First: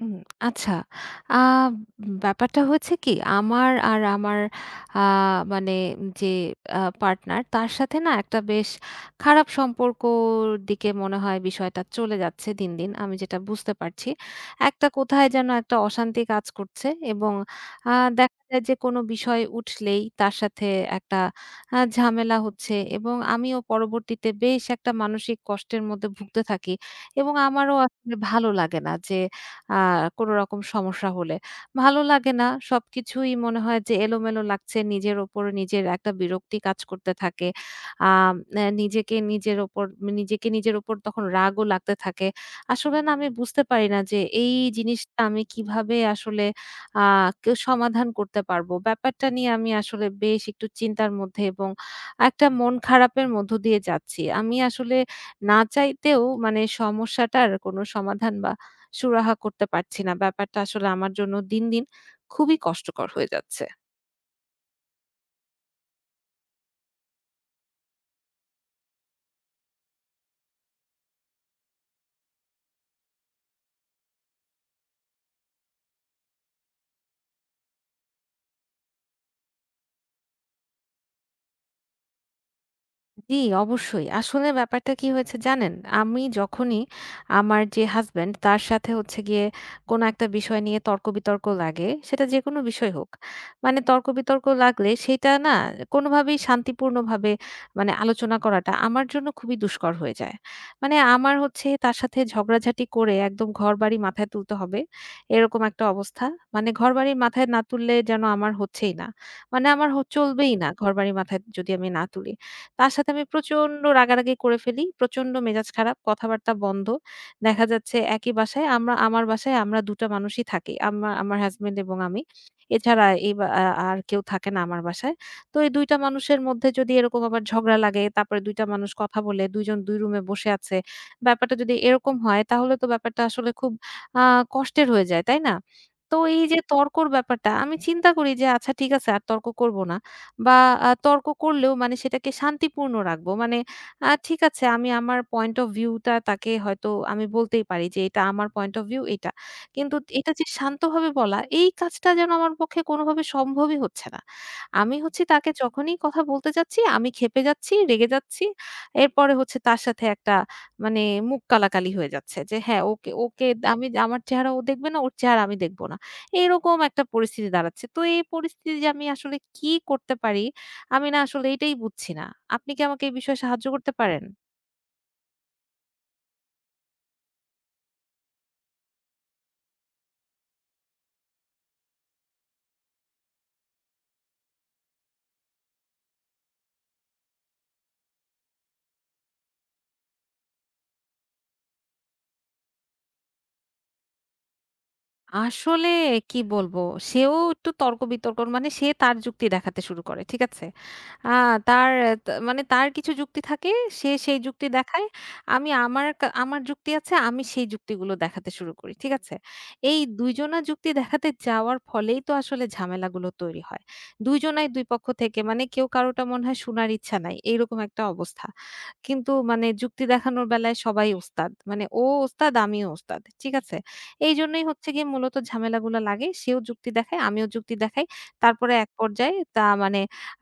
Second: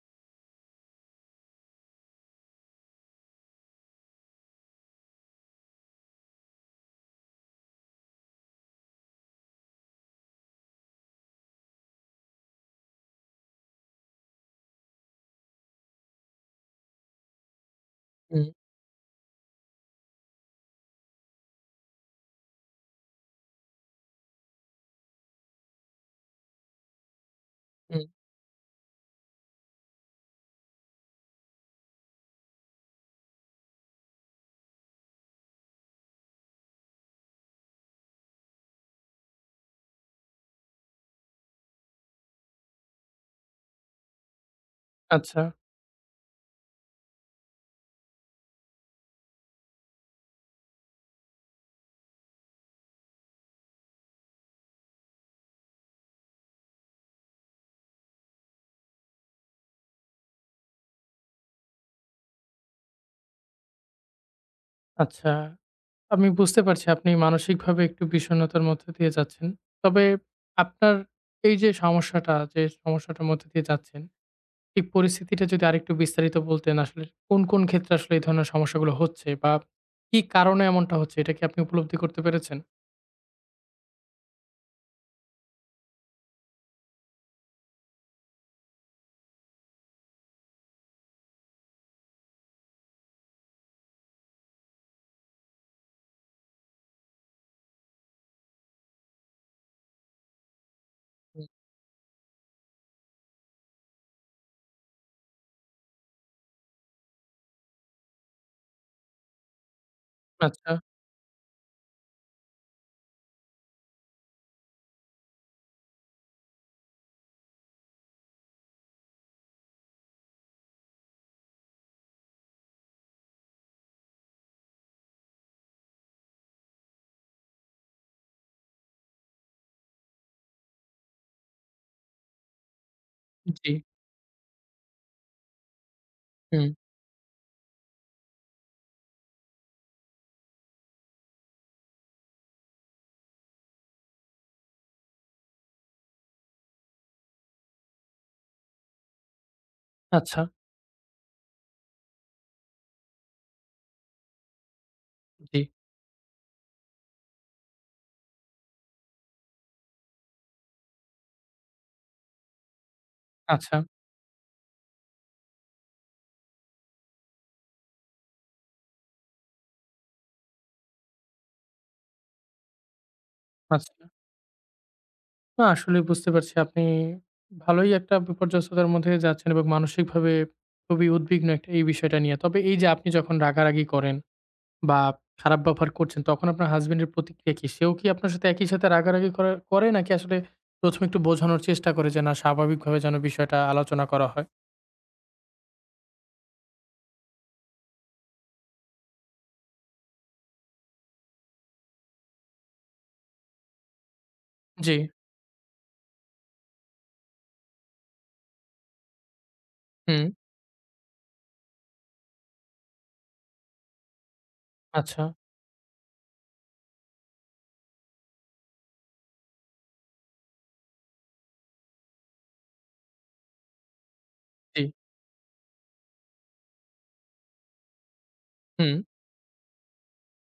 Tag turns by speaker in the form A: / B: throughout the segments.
A: উম আচ্ছা। আ ব্যাপারটা হচ্ছে কি, আমার আর আমার আ মানে যে আ পার্টনার, তার সাথে না একটা বেশ খারাপ সম্পর্কর দিকে মনে হয় বিষয়টা চলে যাচ্ছে দিন, দিন। আমি যেটা বুঝতে পারছি। একটা কোথায় যেন একটা অশান্তি কাজ করছে এবং আ দেখা
B: হুম,
A: যায় যে কোনো বিষয় উঠলেই তার সাথে একটা ঝামেলা হচ্ছে এবং আমিও পরবর্তীতে বেশ একটা মানসিক কষ্টের মধ্যে ভুগতে থাকি এবং আমারও
B: হুম।
A: আসলে ভালো লাগে না যে আ কোনো রকম সমস্যা হলে। ভালো লাগে না। সবকিছুই মনে হয় যে এলোমেলো লাগছে। নিজের ওপর নিজের একটা বিরক্তি কাজ করতে থাকে। আম অ্যা নিজেকে নিজের ওপর নিজেকে নিজের ওপর তখন রাগও লাগতে থাকে। আসলে না আমি বুঝতে পারি না যে এই জিনিসটা
B: আচ্ছা,
A: আমি কিভাবে আসলে আ কেউ সমাধান করতে পারবো। ব্যাপারটা নিয়ে আমি আসলে বেশ একটু চিন্তার মধ্যে এবং একটা মন খারাপের মধ্য দিয়ে যাচ্ছি। আমি আসলে না চাইতেও মানে সমস্যাটার কোনো সমাধান বা সুরাহা করতে পারছি না। ব্যাপারটা আসলে আমার জন্য দিন, দিন খুবই কষ্টকর হয়ে যাচ্ছে।
B: আচ্ছা। আমি বুঝতে পারছি আপনি মানসিকভাবে একটু বিষণ্ণতার মধ্য দিয়ে যাচ্ছেন। তবে আপনার এই যে সমস্যাটা, যে সমস্যাটার মধ্য দিয়ে যাচ্ছেন, এই পরিস্থিতিটা যদি আরেকটু বিস্তারিত বলতেন আসলে কোন, কোন ক্ষেত্রে আসলে এই ধরনের সমস্যাগুলো হচ্ছে বা কি কারণে এমনটা হচ্ছে এটা কি আপনি উপলব্ধি করতে পেরেছেন?
A: জি, অবশ্যই। আসলে ব্যাপারটা কি হয়েছে জানেন? আমি যখনই আমার যে হাসব্যান্ড তার সাথে হচ্ছে গিয়ে কোনো একটা বিষয় নিয়ে তর্ক-বিতর্ক লাগে, সেটা যেকোনো বিষয় হোক। মানে তর্ক-বিতর্ক লাগলে সেটা না কোনোভাবেই শান্তিপূর্ণভাবে মানে আলোচনা করাটা আমার জন্য খুবই দুষ্কর হয়ে যায়। মানে আমার
B: হুম,
A: হচ্ছে তার সাথে ঝগড়াঝাটি করে একদম ঘরবাড়ি মাথায় তুলতে হবে, এরকম একটা অবস্থা। মানে ঘরবাড়ি মাথায় না তুললে যেন আমার হচ্ছেই না। মানে আমার চলবেই না
B: আচ্ছা,
A: ঘরবাড়ি মাথায় যদি আমি না তুলি। তার সাথে আমি প্রচন্ড রাগারাগি করে ফেলি। প্রচন্ড মেজাজ খারাপ, কথাবার্তা বন্ধ। দেখা যাচ্ছে একই বাসায় আমরা আমার বাসায় আমরা ২ টা মানুষই থাকি। আমার হাসব্যান্ড এবং আমি। এছাড়া এই বা আ আর কেউ থাকে না আমার বাসায়। তো এই ২ টা মানুষের মধ্যে যদি এরকম আবার ঝগড়া লাগে, তারপরে ২ টা মানুষ কথা বলে, ২ জন ২ রুমে বসে আছে। ব্যাপারটা যদি এরকম হয় তাহলে তো ব্যাপারটা আসলে
B: জি,
A: খুব আ কষ্টের হয়ে যায়, তাই না? তো এই যে
B: হুম,
A: তর্কর ব্যাপারটা আমি চিন্তা করি যে আচ্ছা ঠিক আছে আর তর্ক করব না। বা আ তর্ক করলেও মানে সেটাকে শান্তিপূর্ণ রাখবো। মানে ঠিক আছে আমি আমার পয়েন্ট অফ ভিউ টা তাকে হয়তো আমি বলতেই পারি যে এটা আমার পয়েন্ট অফ ভিউ এটা। কিন্তু এটা
B: আচ্ছা,
A: যে শান্তভাবে বলা এই কাজটা যেন আমার পক্ষে কোনোভাবে সম্ভবই হচ্ছে না। আমি হচ্ছে তাকে
B: জি,
A: যখনই কথা বলতে যাচ্ছি আমি ক্ষেপে যাচ্ছি, রেগে যাচ্ছি। এরপরে হচ্ছে তার সাথে একটা মানে মুখ কালাকালি হয়ে যাচ্ছে যে হ্যাঁ ওকে, ওকে
B: আচ্ছা,
A: আমি আমার চেহারা ও দেখবে না, ওর চেহারা আমি দেখব না। এরকম একটা পরিস্থিতি দাঁড়াচ্ছে। তো এই পরিস্থিতি যে আমি আসলে কি করতে পারি? আমি না আসলে এটাই বুঝছি না। আপনি কি আমাকে এই বিষয়ে সাহায্য করতে
B: আচ্ছা।
A: পারেন?
B: না আসলে বুঝতে পারছি আপনি ভালোই একটা বিপর্যস্ততার মধ্যে যাচ্ছেন এবং মানসিকভাবে খুবই উদ্বিগ্ন একটা এই বিষয়টা নিয়ে। তবে এই যে আপনি যখন রাগারাগি করেন বা খারাপ ব্যবহার করছেন তখন আপনার হাসব্যান্ডের প্রতিক্রিয়া কি? সেও কি আপনার সাথে একই সাথে রাগারাগি করা করে নাকি আসলে ১ম এ একটু বোঝানোর চেষ্টা করে যে না স্বাভাবিকভাবে যেন বিষয়টা আলোচনা করা হয়?
A: আসলে কি বলবো? সেও একটু তর্ক-বিতর্ক মানে সে তার যুক্তি দেখাতে শুরু করে। ঠিক আছে? আ তার আহ, তা মানে তার কিছু যুক্তি থাকে, সে সেই যুক্তি
B: জি,
A: দেখায়। আমি আমার কা আমার যুক্তি আছে, আমি সেই যুক্তিগুলো দেখাতে শুরু করি। ঠিক আছে? এই
B: হুম,
A: ২ জনার যুক্তি দেখাতে যাওয়ার ফলেই তো আসলে ঝামেলাগুলো তৈরি হয়। ২ জনাই ২ পক্ষ
B: আচ্ছা,
A: থেকে মানে কেউ কারোটা মনে হয় শুনার ইচ্ছা নাই। এইরকম একটা অবস্থা। কিন্তু মানে যুক্তি দেখানোর বেলায় সবাই ওস্তাদ। মানে ও ওস্তাদ, আমিও ওস্তাদ। ঠিক আছে? এইজন্যই
B: জি,
A: হচ্ছে গিয়ে মূলত ঝামেলাগুলা লাগে। সেও যুক্তি দেখায়, আমিও যুক্তি দেখাই। তারপরে এক
B: হুম,
A: পর্যায়ে তা মানে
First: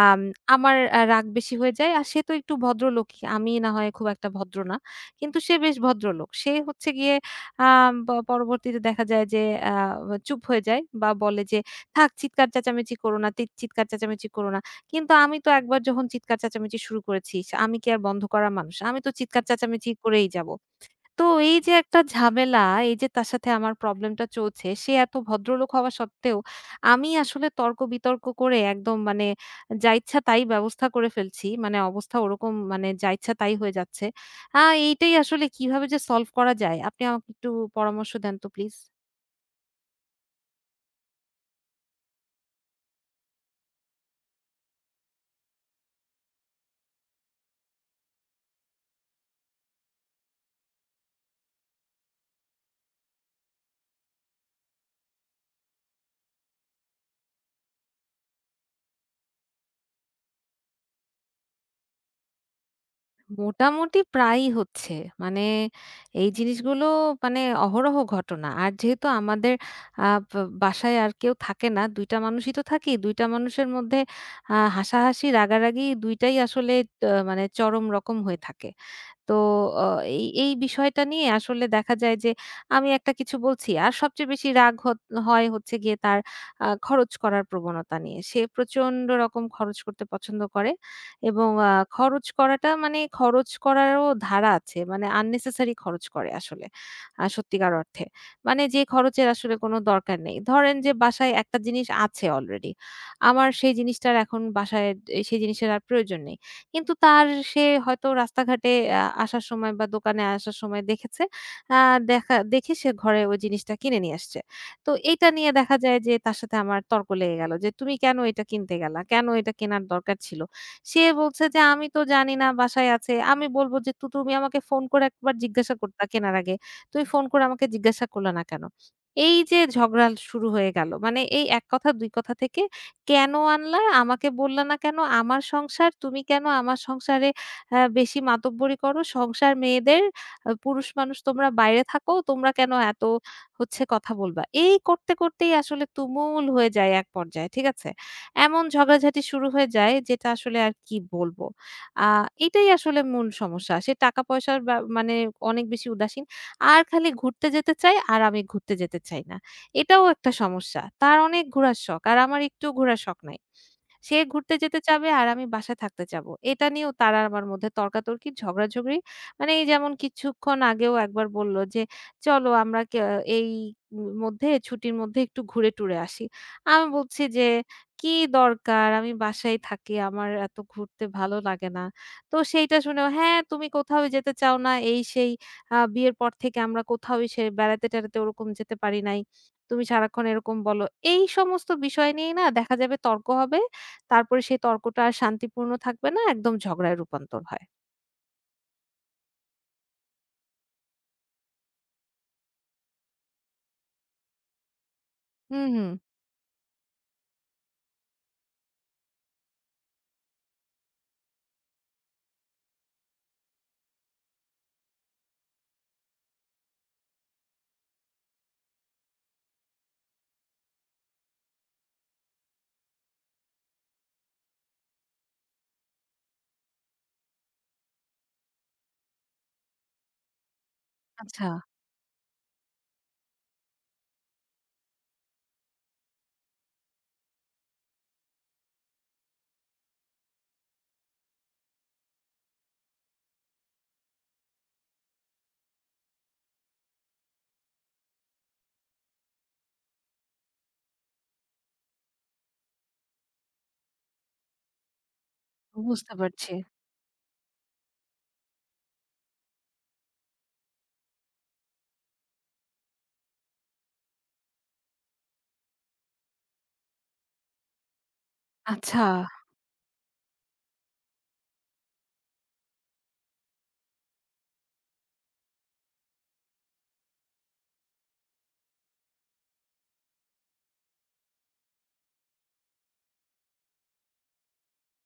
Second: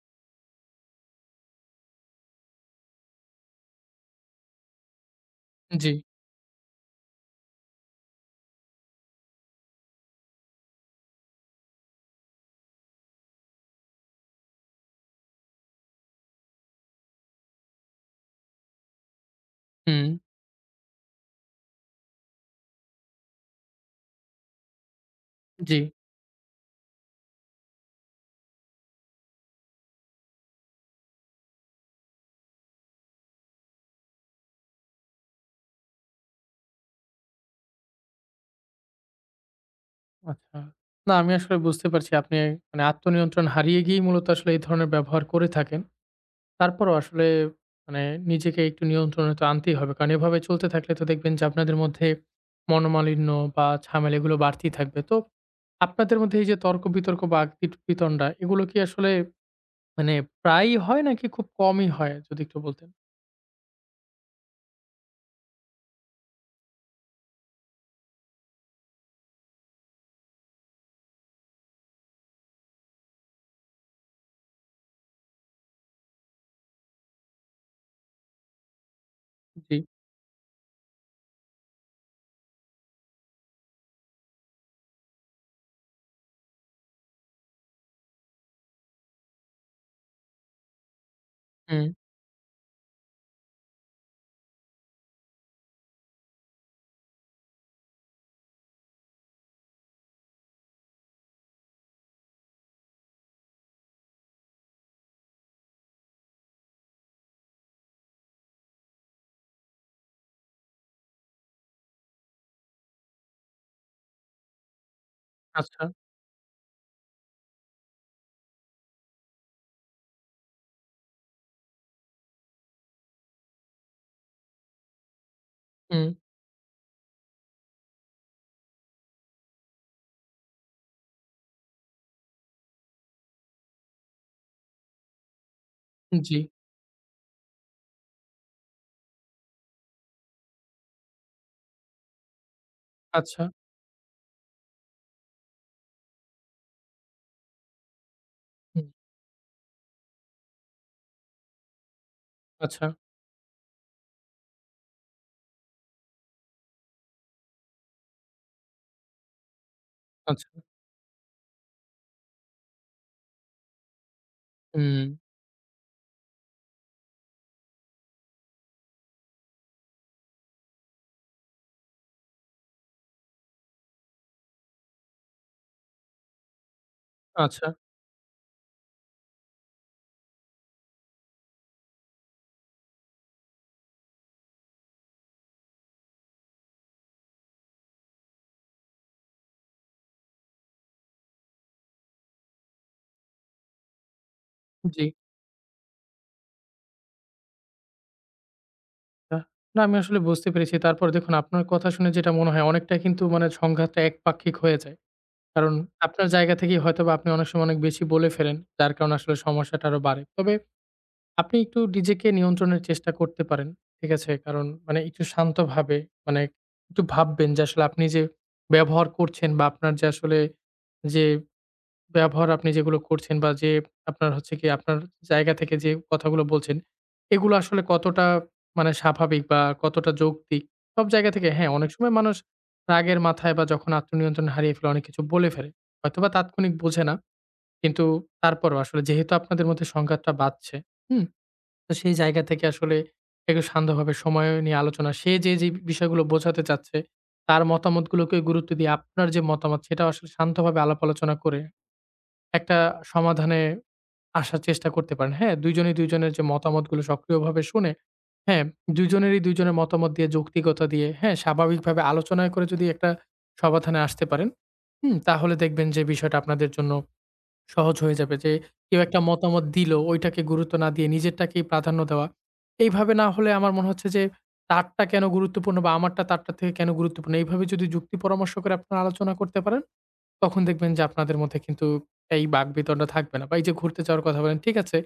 A: আম আমার রাগ বেশি হয়ে যায়। আর সে তো একটু ভদ্রলোকই। আমি না হয় খুব একটা ভদ্র না। কিন্তু সে বেশ
B: জি,
A: ভদ্রলোক। সে হচ্ছে গিয়ে আ প পরবর্তীতে দেখা যায় যে আ চুপ হয়ে যায় বা বলে যে, "থাক চিৎকার চেঁচামেচি করো না, চিৎকার চেঁচামেচি করো না।" কিন্তু আমি তো একবার যখন চিৎকার চেঁচামেচি শুরু করেছি, আমি কি আর বন্ধ করার মানুষ? আমি তো চিৎকার চেঁচামেচি
B: হুম,
A: করেই যাব। তো এই যে একটা ঝামেলা, এই যে তার সাথে আমার প্রবলেমটা চলছে, সে এত ভদ্রলোক
B: জি,
A: হওয়া সত্ত্বেও আমি আসলে তর্ক-বিতর্ক করে একদম মানে যা ইচ্ছা তাই ব্যবস্থা করে ফেলছি। মানে অবস্থা ওরকম মানে যা ইচ্ছা তাই হয়ে যাচ্ছে। আ এইটাই আসলে কিভাবে যে সলভ করা যায়? আপনি আমাকে একটু পরামর্শ দেন তো প্লিজ।
B: আচ্ছা। না আমি আসলে বুঝতে পারছি আপনি আত্মনিয়ন্ত্রণ হারিয়ে গিয়েই মূলত আসলে এই ধরনের ব্যবহার করে থাকেন। তারপরও আসলে মানে নিজেকে একটু নিয়ন্ত্রণে তো আনতেই হবে। কারণ এভাবে চলতে থাকলে তো দেখবেন যে আপনাদের মধ্যে মনোমালিন্য বা ঝামেলা এগুলো বাড়তেই থাকবে। তো আপনাদের মধ্যে এই যে তর্ক-বিতর্ক বা আগ-পিট-পিতণ্ডা এগুলো কি আসলে মানে প্রায়ই হয় নাকি খুব কমই হয়? যদি একটু বলতেন।
A: মোটামুটি প্রায়ই হচ্ছে। মানে এই জিনিসগুলো মানে অহরহ ঘটনা। আর যেহেতু আমাদের আ বা বাসায় আর কেউ থাকে না। ২ টা মানুষই তো থাকি। ২ টা মানুষের মধ্যে হাসাহাসি, রাগারাগি ২ টাই আসলে ট মানে চরম রকম হয়ে থাকে। তো
B: জি।
A: অ এই এই বিষয়টা নিয়ে আসলে দেখা যায় যে আমি একটা কিছু বলছি। আর সবচেয়ে বেশি রাগ হত হয় হচ্ছে গিয়ে তার খরচ করার প্রবণতা নিয়ে। সে প্রচন্ড রকম খরচ করতে পছন্দ করে এবং
B: হুম।
A: খরচ করাটা মানে খরচ করারও ধারা আছে। মানে unnecessary খরচ করে আসলে। সত্যিকার অর্থে। মানে যে খরচের আসলে কোনো দরকার নেই। ধরেন যে বাসায় একটা জিনিস আছে অলরেডি। আমার সেই জিনিসটার এখন বাসায় সেই জিনিসের আর প্রয়োজন নেই। কিন্তু তার সে হয়তো রাস্তাঘাটে আসার সময় বা দোকানে আসার সময় দেখেছে। আ দেখা দেখে সে ঘরে ওই জিনিসটা কিনে নিয়ে আসছে। তো এইটা নিয়ে দেখা
B: আচ্ছা।
A: যায় যে তার সাথে আমার তর্ক লেগে গেল যে, "তুমি কেন এটা কিনতে গেলা? কেন এটা কেনার দরকার ছিল?" সে বলছে যে, "আমি তো জানি না বাসায় আছে।" আমি বলব যে, তুমি আমাকে ফোন করে একবার জিজ্ঞাসা করতা
B: হুম।
A: কেনার আগে। তুমি ফোন করে আমাকে জিজ্ঞাসা করলা না কেন?" এই যে ঝগড়া শুরু হয়ে গেল। মানে এই এক কথা দুই কথা থেকে কেন আনলা? আমাকে বললা না কেন? আমার সংসার। তুমি
B: জি।
A: কেন আমার সংসারে বেশি মাতব্বরি করো? সংসার মেয়েদের, পুরুষ মানুষ তোমরা বাইরে থাকো। তোমরা কেন এত
B: আচ্ছা।
A: হচ্ছে কথা বলবা? এই করতে, করতেই আসলে তুমুল হয়ে যায় এক পর্যায়ে। ঠিক আছে? এমন
B: হুম।
A: ঝগড়াঝাটি শুরু হয়ে যায় যেটা আসলে আর কি বলবো? আ এটাই
B: আচ্ছা,
A: আসলে মূল সমস্যা। সে টাকা-পয়সার ব্যা মানে অনেক বেশি উদাসীন। আর খালি ঘুরতে যেতে চায় আর আমি ঘুরতে যেতে চাই না। এটাও একটা
B: আচ্ছা।
A: সমস্যা। তার অনেক ঘোরার শখ। আর আমার একটুও ঘোরার শখ নাই। সে ঘুরতে যেতে
B: হুম।
A: চাবে আর আমি বাসায় থাকতে চাবো। এটা নিয়েও তার আর আমার মধ্যে তর্কাতর্কি, ঝগড়াঝগড়ি। মানে এই যেমন কিছুক্ষণ আগেও একবার বলল যে, "চলো আমরা এই মধ্যে ছুটির মধ্যে একটু ঘুরে টুরে আসি।" আমি বলছি যে,
B: আচ্ছা।
A: "কি দরকার? আমি বাসায় থাকি। আমার এত ঘুরতে ভালো লাগে না।" তো সেইটা শুনেও, "হ্যাঁ, তুমি কোথাও যেতে চাও না। এই সেই বিয়ের পর থেকে আমরা কোথাওই সে বেড়াতে-টেড়াতে ওরকম যেতে পারি নাই। তুমি সারাক্ষণ এরকম বলো।" এই সমস্ত বিষয় নিয়েই না দেখা যাবে তর্ক হবে। তারপরে সেই তর্কটা
B: জি।
A: আর শান্তিপূর্ণ থাকবে না, একদম ঝগড়ায় রূপান্তর হয়।
B: আ না আমি আসলে বুঝতে পেরেছি। তারপর দেখুন আপনার কথা শুনে যেটা মনে হয় অনেকটা কিন্তু মানে সংঘাতটা একপাক্ষিক হয়ে যায়।
A: হুম,
B: কারণ
A: হুম।
B: আপনার জায়গা থেকেই হয়তোবা আপনি অনেক সময় অনেক বেশি বলে ফেলেন। যার কারণে আসলে সমস্যাটা আরো বাড়ে। তবে আপনি একটু নিজেকে নিয়ন্ত্রণের চেষ্টা করতে পারেন। ঠিক আছে? কারণ মানে একটু শান্তভাবে মানে একটু ভাববেন যে আসলে আপনি যে ব্যবহার করছেন বা আপনার যে আসলে যে ব্যবহার আপনি যেগুলো করছেন বা যে আপনার হচ্ছে গিয়ে আপনার জায়গা থেকে যে কথাগুলো বলছেন, এগুলো আসলে কতটা মানে স্বাভাবিক বা কতটা যৌক্তিক? সব জায়গা
A: আচ্ছা,
B: থেকে হ্যাঁ, অনেক সময় মানুষ রাগের মাথায় বা যখন আত্মনিয়ন্ত্রণ হারিয়ে ফেলে অনেক কিছু বলে ফেলে। হয়তোবা তাৎক্ষণিক বোঝে না। কিন্তু তারপরও আসলে যেহেতু আপনাদের মধ্যে সংঘাতটা বাধছে, হুম? তো সেই জায়গা থেকে আসলে একটু শান্তভাবে সময় নিয়ে আলোচনা। যে বিষয়গুলো বোঝাতে চাচ্ছে, তার মতামতগুলোকে গুরুত্ব দিয়ে আপনার যে মতামত সেটাও আসলে শান্তভাবে আলাপ আলোচনা করে একটা সমাধানে আসার চেষ্টা করতে পারেন। হ্যাঁ, দুইজনই
A: বুঝতে
B: দুইজনের যে
A: পারছি।
B: মতামতগুলো সক্রিয়ভাবে শুনে, হ্যাঁ, দুইজনেরই দুইজনের মতামত দিয়ে যৌক্তিকতা দিয়ে, হ্যাঁ, স্বাভাবিকভাবে আলোচনা করে যদি একটা সমাধানে আসতে পারেন, হুম? তাহলে দেখবেন যে বিষয়টা আপনাদের জন্য সহজ হয়ে যাবে যে কেউ
A: আচ্ছা।
B: একটা মতামত দিল ওইটাকে গুরুত্ব না দিয়ে নিজেরটাকেই প্রাধান্য দেওয়া। এইভাবে না হলে আমার মনে হচ্ছে যে তারটা কেন গুরুত্বপূর্ণ বা আমারটা তারটা থেকে কেন গুরুত্বপূর্ণ এইভাবে যদি যুক্তি পরামর্শ করে আপনারা আলোচনা করতে পারেন তখন দেখবেন যে আপনাদের মধ্যে কিন্তু এই বাকবিতণ্ডা থাকবে না। বা এই যে ঘুরতে যাওয়ার কথা বলেন, ঠিক আছে।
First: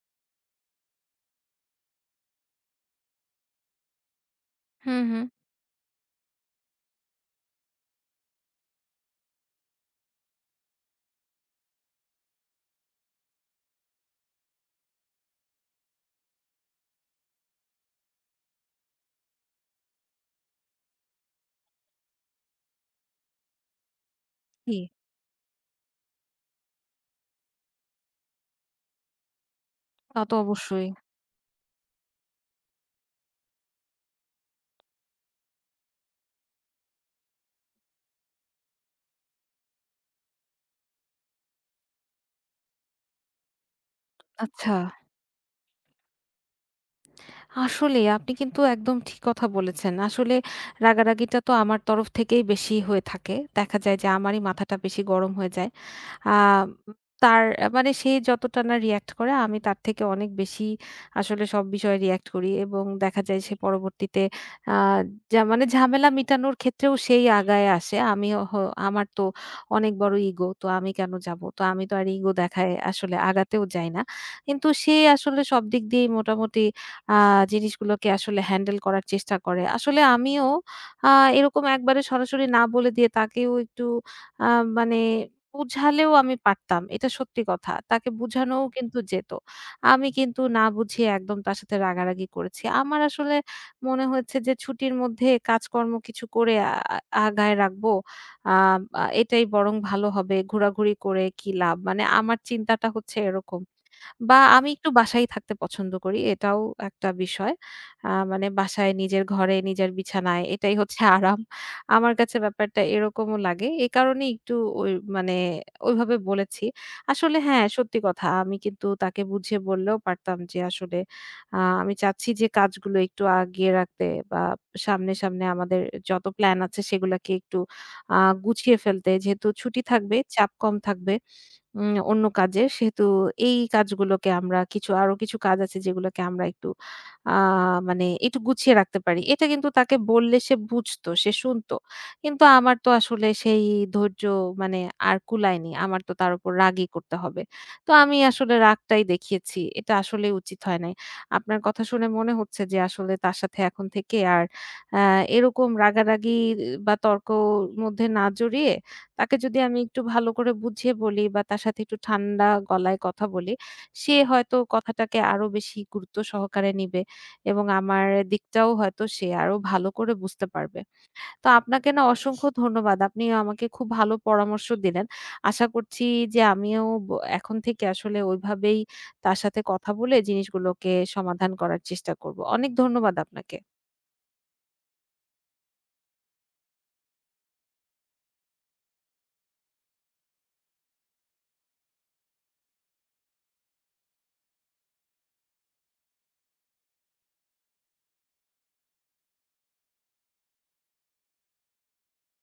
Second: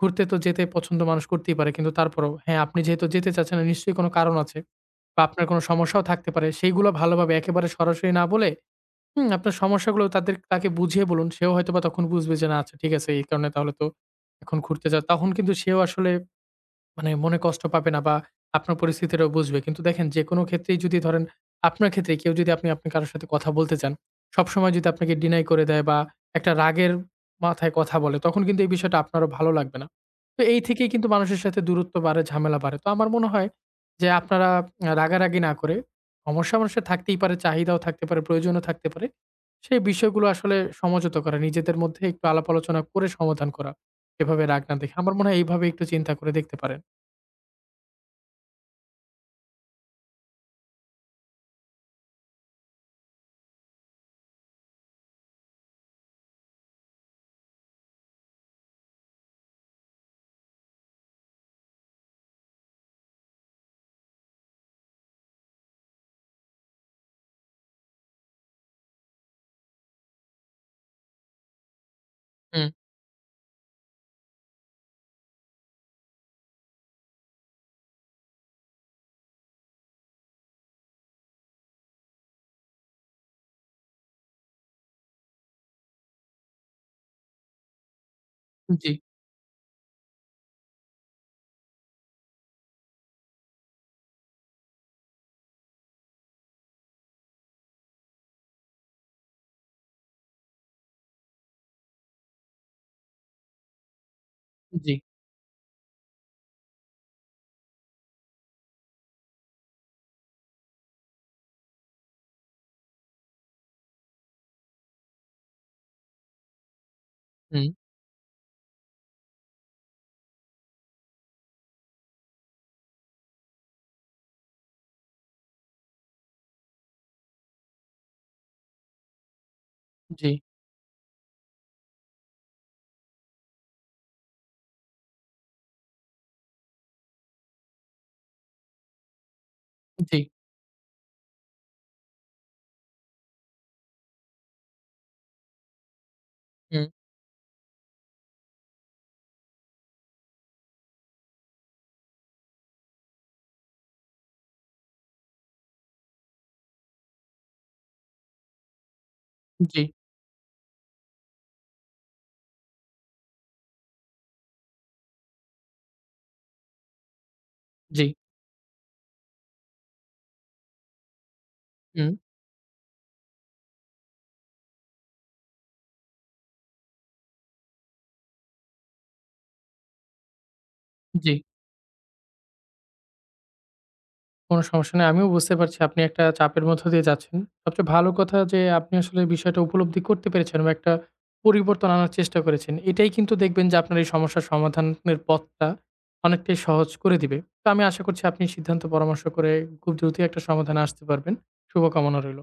B: ঘুরতে তো যেতে পছন্দ মানুষ করতেই পারে। কিন্তু তারপরেও হ্যাঁ, আপনি যেহেতু যেতে চাচ্ছেন না নিশ্চয়ই কোনো কারণ আছে
A: হুম,
B: বা
A: হুম।
B: আপনার কোনো সমস্যাও থাকতে পারে। সেইগুলো ভালোভাবে একেবারে সরাসরি না বলে হুম, আপনার সমস্যাগুলো তাকে বুঝিয়ে বলুন। সেও হয়তোবা তখন বুঝবে যে না আচ্ছা ঠিক আছে এই কারণে তাহলে তো এখন ঘুরতে যাওয়া তখন কিন্তু সেও আসলে মানে মনে কষ্ট পাবে না বা আপনার পরিস্থিতিটাও বুঝবে। কিন্তু দেখেন যেকোনো ক্ষেত্রেই যদি ধরেন আপনার ক্ষেত্রে কেউ যদি আপনি আপনি কারো সাথে কথা বলতে চান, সবসময়
A: জি,
B: যদি আপনাকে ডিনাই করে দেয় বা একটা রাগের মাথায় কথা বলে, তখন কিন্তু এই বিষয়টা আপনারও ভালো লাগবে না।
A: তা তো
B: তো এই
A: অবশ্যই।
B: থেকেই কিন্তু মানুষের সাথে দূরত্ব বাড়ে, ঝামেলা বাড়ে। তো আমার মনে হয় যে আপনারা রাগারাগি না করে, সমস্যা মানুষের থাকতেই পারে, চাহিদাও থাকতে পারে, প্রয়োজনও থাকতে পারে। সেই বিষয়গুলো আসলে সমঝোত করা, নিজেদের মধ্যে একটু আলাপ আলোচনা করে সমাধান করা। এভাবে রাগ
A: আচ্ছা।
B: না দেখে। আমার মনে হয় এইভাবে একটু চিন্তা করে দেখতে পারেন।
A: আসলেই আপনি কিন্তু একদম ঠিক কথা বলেছেন। আসলে রাগারাগিটা তো আমার তরফ থেকেই বেশি হয়ে থাকে। দেখা যায় যে আমারই মাথাটা বেশি গরম হয়ে যায়। আ তার মানে সে যতটা না রিঅ্যাক্ট করে আমি তার থেকে অনেক বেশি আসলে সব বিষয়ে রিঅ্যাক্ট করি এবং দেখা যায় সে পরবর্তীতে আ যা মানে ঝামেলা মিটানোর ক্ষেত্রেও সেই আগায় আসে। আমি হ আমার তো অনেক বড় ইগো তো আমি কেন যাবো? তো আমি তো আর ইগো
B: হুম,
A: দেখায় আসলে আগাতেও যাই না। কিন্তু সে আসলে সব দিক দিয়েই মোটামুটি আ জিনিসগুলোকে আসলে হ্যান্ডেল করার চেষ্টা করে। আসলে আমিও আ এরকম একবারে সরাসরি না বলে দিয়ে তাকেও একটু আ মানে বুঝালেও আমি পারতাম। এটা সত্যি কথা। তাকে বুঝানোও
B: জি,
A: কিন্তু যেত। আমি কিন্তু না বুঝিয়ে একদম তার সাথে রাগারাগি করেছি। আমার আসলে মনে হয়েছে যে ছুটির মধ্যে কাজকর্ম কিছু করে আ আ- আগায় রাখবো। আ আ এটাই বরং ভালো হবে। ঘোরাঘুরি করে কি লাভ? মানে আমার চিন্তাটা হচ্ছে এরকম। বা আমি একটু
B: জি,
A: বাসায় থাকতে পছন্দ করি। এটাও একটা বিষয়। মানে বাসায় নিজের ঘরে, নিজের বিছানায় এটাই হচ্ছে আরাম। আমার কাছে ব্যাপারটা এরকমও লাগে। এ কারণেই একটু ওই মানে ওইভাবে বলেছি। আসলে হ্যাঁ,
B: হুম,
A: সত্যি কথা। আমি কিন্তু তাকে বুঝিয়ে বললেও পারতাম যে আসলে আমি চাচ্ছি যে কাজগুলো একটু আগিয়ে রাখতে বা সামনে, সামনে আমাদের যত প্ল্যান আছে সেগুলাকে একটু আ গুছিয়ে ফেলতে। যেহেতু ছুটি থাকবে,
B: জি,
A: চাপ কম থাকবে। অন্য কাজে। সেহেতু এই কাজগুলোকে আমরা কিছু আরো কিছু কাজ আছে যেগুলোকে আমরা একটু আ মানে একটু গুছিয়ে রাখতে পারি। এটা কিন্তু তাকে
B: জি,
A: বললে সে বুঝতো, সে শুনতো। কিন্তু আমার তো আসলে সেই ধৈর্য মানে আর কুলায়নি। আমার তো তার উপর রাগই
B: হুম,
A: করতে হবে। তো আমি আসলে রাগটাই দেখিয়েছি। এটা আসলে উচিত হয় নাই। আপনার কথা শুনে মনে হচ্ছে যে আসলে তার সাথে এখন থেকে আর আ এরকম রাগারাগি বা তর্কর মধ্যে না জড়িয়ে তাকে যদি আমি
B: জি,
A: একটু ভালো করে বুঝিয়ে বলি বা তার সাথে একটু ঠান্ডা গলায় কথা বলি, সে হয়তো কথাটাকে আরো বেশি গুরুত্ব সহকারে নিবে এবং
B: জি,
A: আমার দিকটাও হয়তো সে আরো ভালো করে বুঝতে পারবে। তো আপনাকে না
B: হুম,
A: অসংখ্য ধন্যবাদ। আপনি আমাকে খুব ভালো পরামর্শ দিলেন। আশা করছি যে আমিও এখন থেকে আসলে ওইভাবেই তার সাথে কথা বলে জিনিসগুলোকে
B: জি।
A: সমাধান করার চেষ্টা করব। অনেক ধন্যবাদ আপনাকে।
B: কোনো সমস্যা নেই। আমিও বুঝতে পারছি আপনি একটা চাপের মধ্য দিয়ে যাচ্ছেন। সবচেয়ে ভালো কথা যে আপনি আসলে বিষয়টা উপলব্ধি করতে পেরেছেন বা একটা পরিবর্তন আনার চেষ্টা করেছেন। এটাই কিন্তু দেখবেন যে আপনার এই সমস্যার সমাধানের পথটা অনেকটাই সহজ করে দিবে। তো আমি আশা করছি আপনি সিদ্ধান্ত পরামর্শ করে খুব দ্রুতই একটা সমাধানে আসতে পারবেন। শুভকামনা রইল।